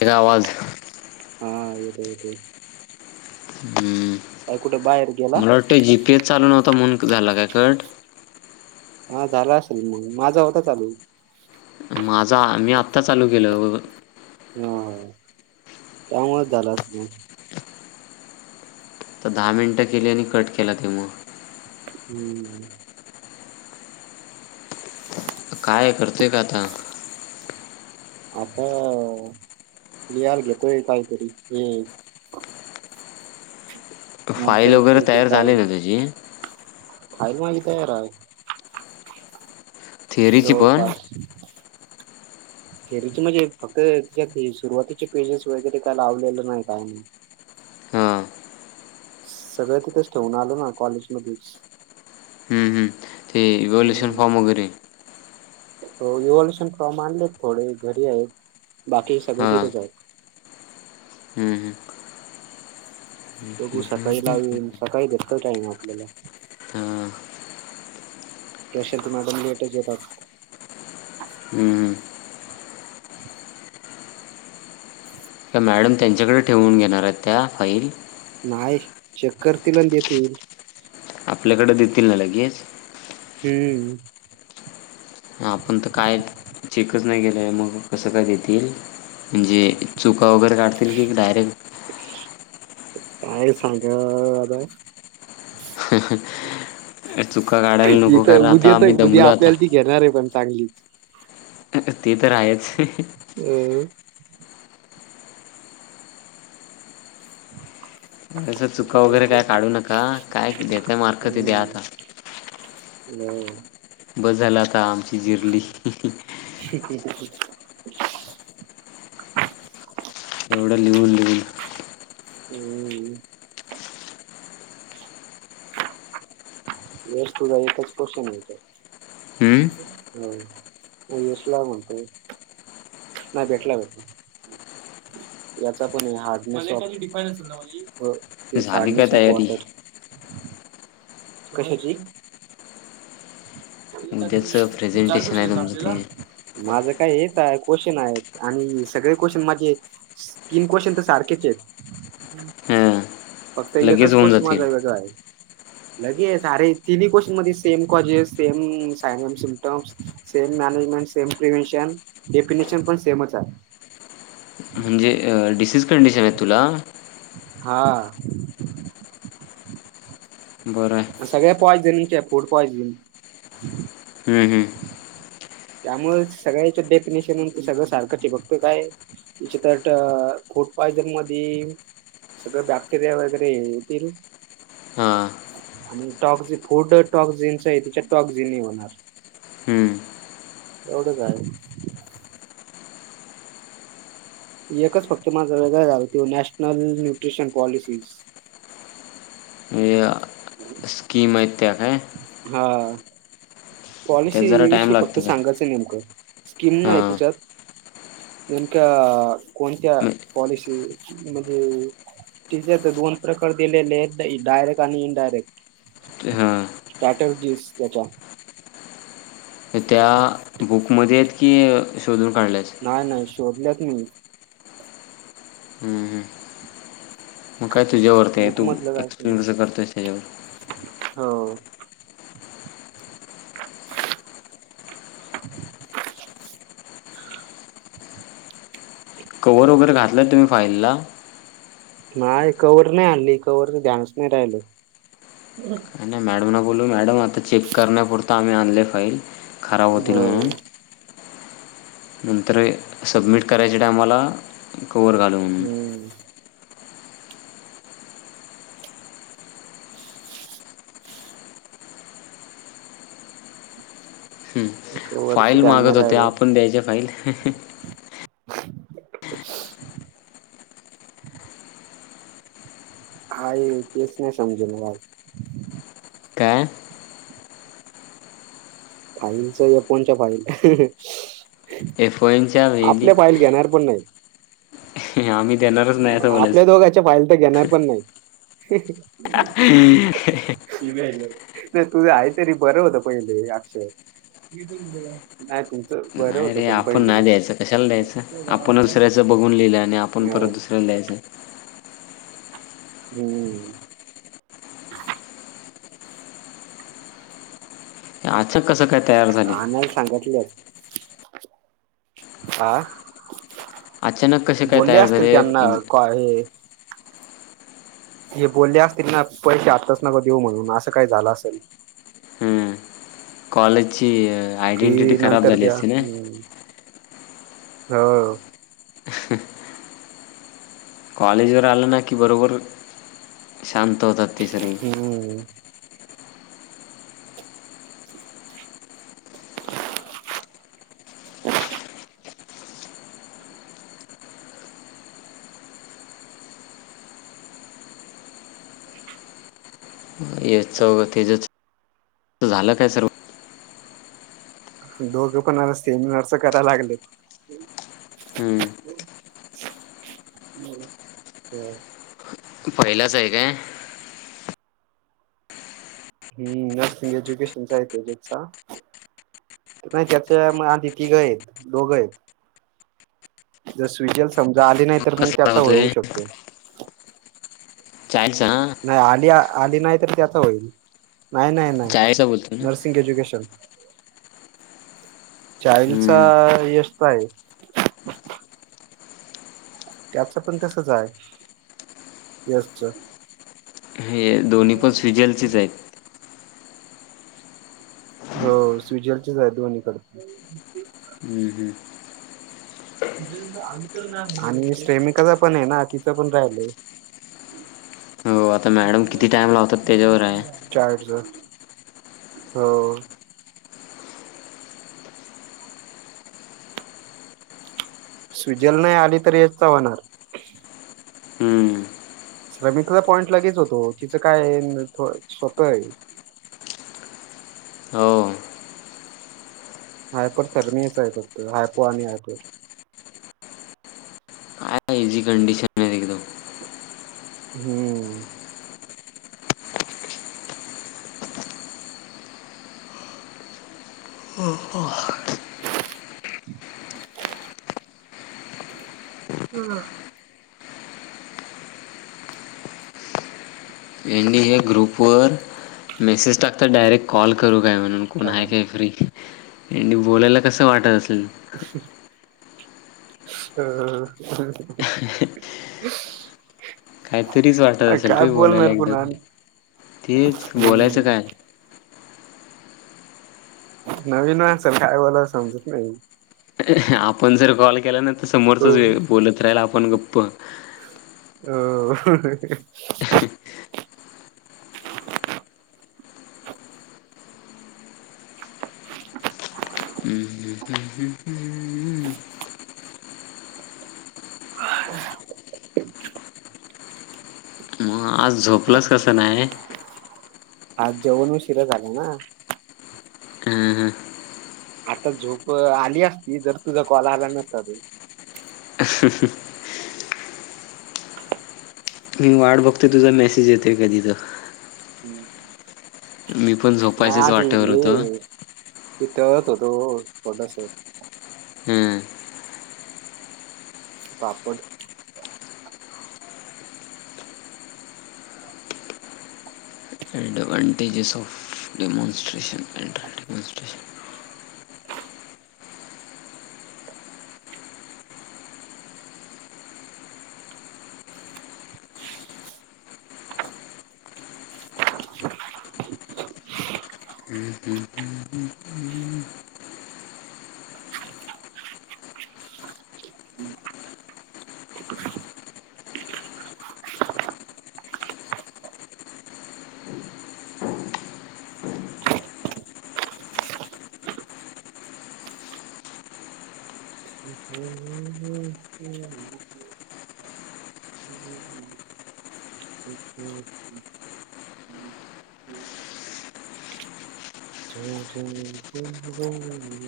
हे आवाज हा येतोय येतोय. हम्म काय कुठे बाहेर गेला मला वाटतं जी पी एस चालू नव्हत म्हणून झाला काय कट. हा झाला असेल मग माझा होता चालू माझा मी आत्ता चालू केल हा हा त्यामुळेळ झाला असल म. त दहा मिनिटं केले आणि कट केला त्यामुळं हम्म. काय करतंय काय आता? आता लिहाल घेतोय काहीतरी हे फाईल मेंटलच वगैरे ते तयार झाली काय ना त्याची? फाईल माझी तयार आहे. थिअरीची पण जवळपास. थेअरीच म्हणजे फक्त त्यात हे सुरुवातीचे पेजेस वगैरे काय लावलेलं नाही काई हां सगळं तिथेच ठेऊून आलो ना कॉलेज मध्येच. इव्हाँल्युशन फॉम वगरे हो इहाँल्युशन फॉर्म आनलेत थोडे घरी आहेत. बाकी सगळे हां तिथेच आहेत. हम्म, हम्म. [inaudible] बघू सकाळी [unintelligible] सकाळी भेटतो टाईम आपल्याला. हां तशा त मॅडम लेटच येतात. हम्म, हम्म. [inaudible] त्या मॅडम त्यांच्याकडे ठेवून घेणार आहेत त्या फाईल. नाही चेक करतील अन देतील. आपल्याकडे देतील ना लगेच? हम्म. आपण त काय चेकच नाही केेलं आहे, मग कसं काय देतील म्हंजे चूक का वगैरे काढतील की डायरेक्ट काय सांगावा आता. चुका काढायला नको कारण, इथं उद्या आता आम्ही तर उद्या दमलोय आता. आपल्याला ती घेणार आहे पण चांगलीच. ते तर आहेच. [unintelligible] चुका वगैरे काय काढू नका काय देताय ते मार्क ते आता द्या आता. हम्म. बस झाल आता. आता आमची जिर्ली.. [inaudible] एवढं लिहून लिहून हम्म. हम्म [unintelligible] झाली काय हार्डनेस ऑफ तयारी. वॉटर कशाची. [inaudible] उद्याचं प्रेझेंटेशन आहे तुमचं ते काय हेच आहे क्वेशचन आहेत आणि सगळे क्वेशचन माझे तीन क्वेशचन तर सारखेचे आहेत हां फक्त लगेच एकच होऊन गोष्ट माझा जातील वेगळा आहे. लगेच अरे तिन्ही क्वेशन मध्ये same. Same [unintelligible] management same, prevention definition पण सेमच आहे. [unintelligible] तीच कंडिशन आहे तुला. हा. बरं आहे. पॉजनिंगॅफुड पॉयजनिंग. [unintelligible] त्यामुळे सगळ्याच्या डेफिनेशन म्हणजे सगळं सारखं बघत काय त्याच्यात फूड पॉयझन मध्ये सगळं बॅक्टेरिया वगैरे येतील, हां. आणि टक् फूड टॉक्जिनच आहे तिच्या टॉक्जिन होणार,. हम्म. एवढंच आहे. एकच फक्त मात्र वेगळं झालं होत नॅशनल न्यूट्रिशन पॉलिसीज‌. ह म्हणजे [unintelligible] [unintelligible] हा हा. त्यात पॉलिसी जरा टाइम विषयी फक्त लागतो काय? सांगायचं नेमकं. स्कीम नाही हां. तिच्यात नेमक्या कोणत्या म्ह पॉलिसी म्हणजे तिच्यात दोन प्रकार दिलेले आहेत डायरेक्टर्स, आणि इनडायरेक्ट, हां. स्ट्रॅटजीस त्याच्यात. त्या बुकमध्ये आहेत की शोधून. काढल्यास? नाही नाही. शोधल्यात मी. हं, हं. मग काय तुझ्यावरती बुक तू मधलं काय नाही. एक्सप्लेन कसं करतोस त्याच्यावरच. हो कवर्हवर वगैरे घातलांय तुम्ही फाईलला. नाही कवर्हवर नाही आणली [unintelligible] राहिल. काय नाही मॅडम ना बोलू मॅडम आता चेक करण्यापुरत आम्ही आणले फाईल. खराब होतील हो म्हणून नंतर सबमिट करायचे टायमाला. कव्हर‌ घालुन. हम्म हं. कवरच फाईल ध्यान नाही मागत होत्या राहिलं आपण द्यायच्या फाईल [inaudible] हाय तेच नाही समजे ना मला काय फाईलच या फोनच्या फाईल एफमचा भेंडी आपल्या फाईल घेणार पण नाहीत आम्ही आपल्या बोलायचं दोघांच्या फहिल घेणार पण नाहीत. हम् [inaudible] नाही तुझं आहे तरी बरं होत पहिले अक्षर नाही तुमचं बरं नाही होत आपण नाही द्यायचं कशाला द्यायचं आपण दुसऱ्याचं बघून लिहिलं आणि आपण परत, अं, दुसऱ्याच लिहायचं. हम्म असच हा नाही सांगितल आ अचानक कसे काय तयार झाले? त्यांना का- हे हे बोलले असतील पैसे आत्ताच नकं देऊ म्हणून असं काय झालं असेल कॉलेेजी ची आयडेंटिटी फी खराब नंतर झाली द्या असते ना, हम्म. हो ह अ. कॉलेज वर आलं ना, कि बरोबर शांत होतात ते सर्वी. हम्म हे चौघ तेजच झालं काय सर्व? दोघं पण सेमिनारच करायला लागलेत. हम्म! [unintelligible] बरं बरं. पहिलाच आहे काय? हम्म! नर्सिंग एज्युकेशनचा आहे तो जत चा नाही त्याच्या मग आधी तिघं आहेत दोघं आहेत. जर स्विगल समजा आली नाही? तर मग कसला त्याचा होऊ होतोय शकतो. चान्स हा नाही आली आली नाही तर, त्याच होईल. नाही नाही नाही, चाळीचा बोलतो ना नर्सिंग एज्युकेशन चायचा हम्म यश काय? त्याच पण तसच आहे यशचं. हे दोन्ही पण स्विजलचीचं आहेत. हो स्विजलचीचं आहे दोन्ही कडं. हम्म हम्म. आणि श्रमिकाचा पण आहे ना, तिचं पण राहिलय. हो आता मॅडम किती टाइम लावतात त्याच्यावर आहे. चार्ज हो. स्विजल नाही आली तरी, यशचा होणार. हम्म. श्रमिकला पॉइंट लगेच होतो, तिचं काय अ न थो [unintelligible] आहे. हो हायपर थर्मीच आहे फक्त, हायपो आणि हायपोर काय इझी कंडिशन आहे एकदम हम्म! [unintelligible] हा आणि हे ग्रुपवर मेसेज टाकतात, डायरेक्ट कॉल करून काय म्हणून, कोण आहे काय फ्री? आणि बोलायला, कसं वाटतं असलं. उशीर हा [unintelligible] [inaudible] ह [inaudible] कायतरीच वाटत असेल रे बोलायला पुन्हा एकदम, तेच बोलायचं हम्म काय? नवीन मानसाला काय बोलाव समजत नाही. [inaudible] आपण जर कॉल केला ना समोरचाच हो व्य बोलत राहिल, आपण गप्प. अ हम्म मग आज झोपलंस कसं नाही आज जेवण उ शिर झाला ना हं हं आता झोप आली असती जर तुझा कॉल आला नसता त ह मी वाट बघतेो तुझा मेसेज येते कधी तर मी पण झोपायचच वाटेवर होतं कथळत होतो थोडस हम्म पापड advantages of demonstration and demonstration हम्म हमम हमम ह हम [unintelligible]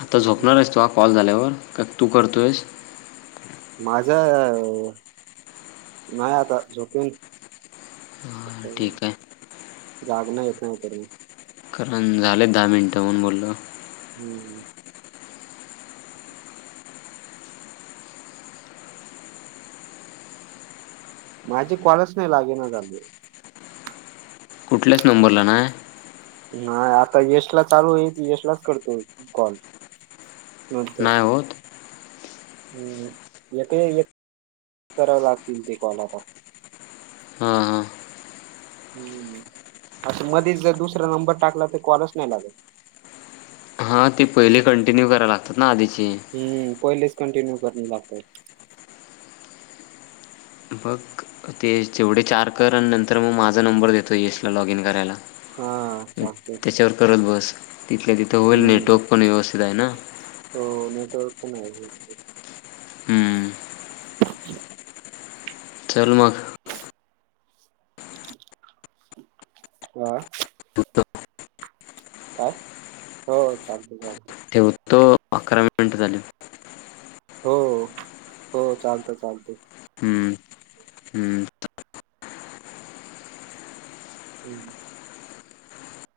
आता झोपणार आहेस तु कॉल झाल्यावर का तू करतोयस माझा नाही आता झोकेन सक हां ठीक आहे जाग नाही येत तर झालेत दहा मिनिटं म्हणून बोललो. हम्म माझे कॉलच नाही लागे ना झाले. कुठल्याच नंबरला नाय? नाही आता यशला चालू आहेत, यशलाच करतो, कॉल. नंतर नाही होत हम् एक एक करावे लागतील ते कॉल आता. हां हम्म अस मधीच जर दुसरा नंबर टाकला तर कॉलच नाही लागत. हा ती पहिली कंटिन्यू कराय लागातात ना आधी- हम् पहिलेच कंटिन्यू करुन जातात. बघ ते तेवढे चार कर आणि नंतर म माझा नंबर देतो यशला लॉगइन करायला. हा चालते त्याच्यावर करत बस. तिथल्या तिथं होईल नेट हम्म ओपन व्यवस्थित आहे ना? ओपन आहे, होईल तर. हम् [inaudible] चल मग. [inaudible] आ... काय हो चालतंय चालतंय. ठेवतो अकरा मिनिट झालेत. हो हो हो चालतंय चालतंय. हम्म. हम्म हम्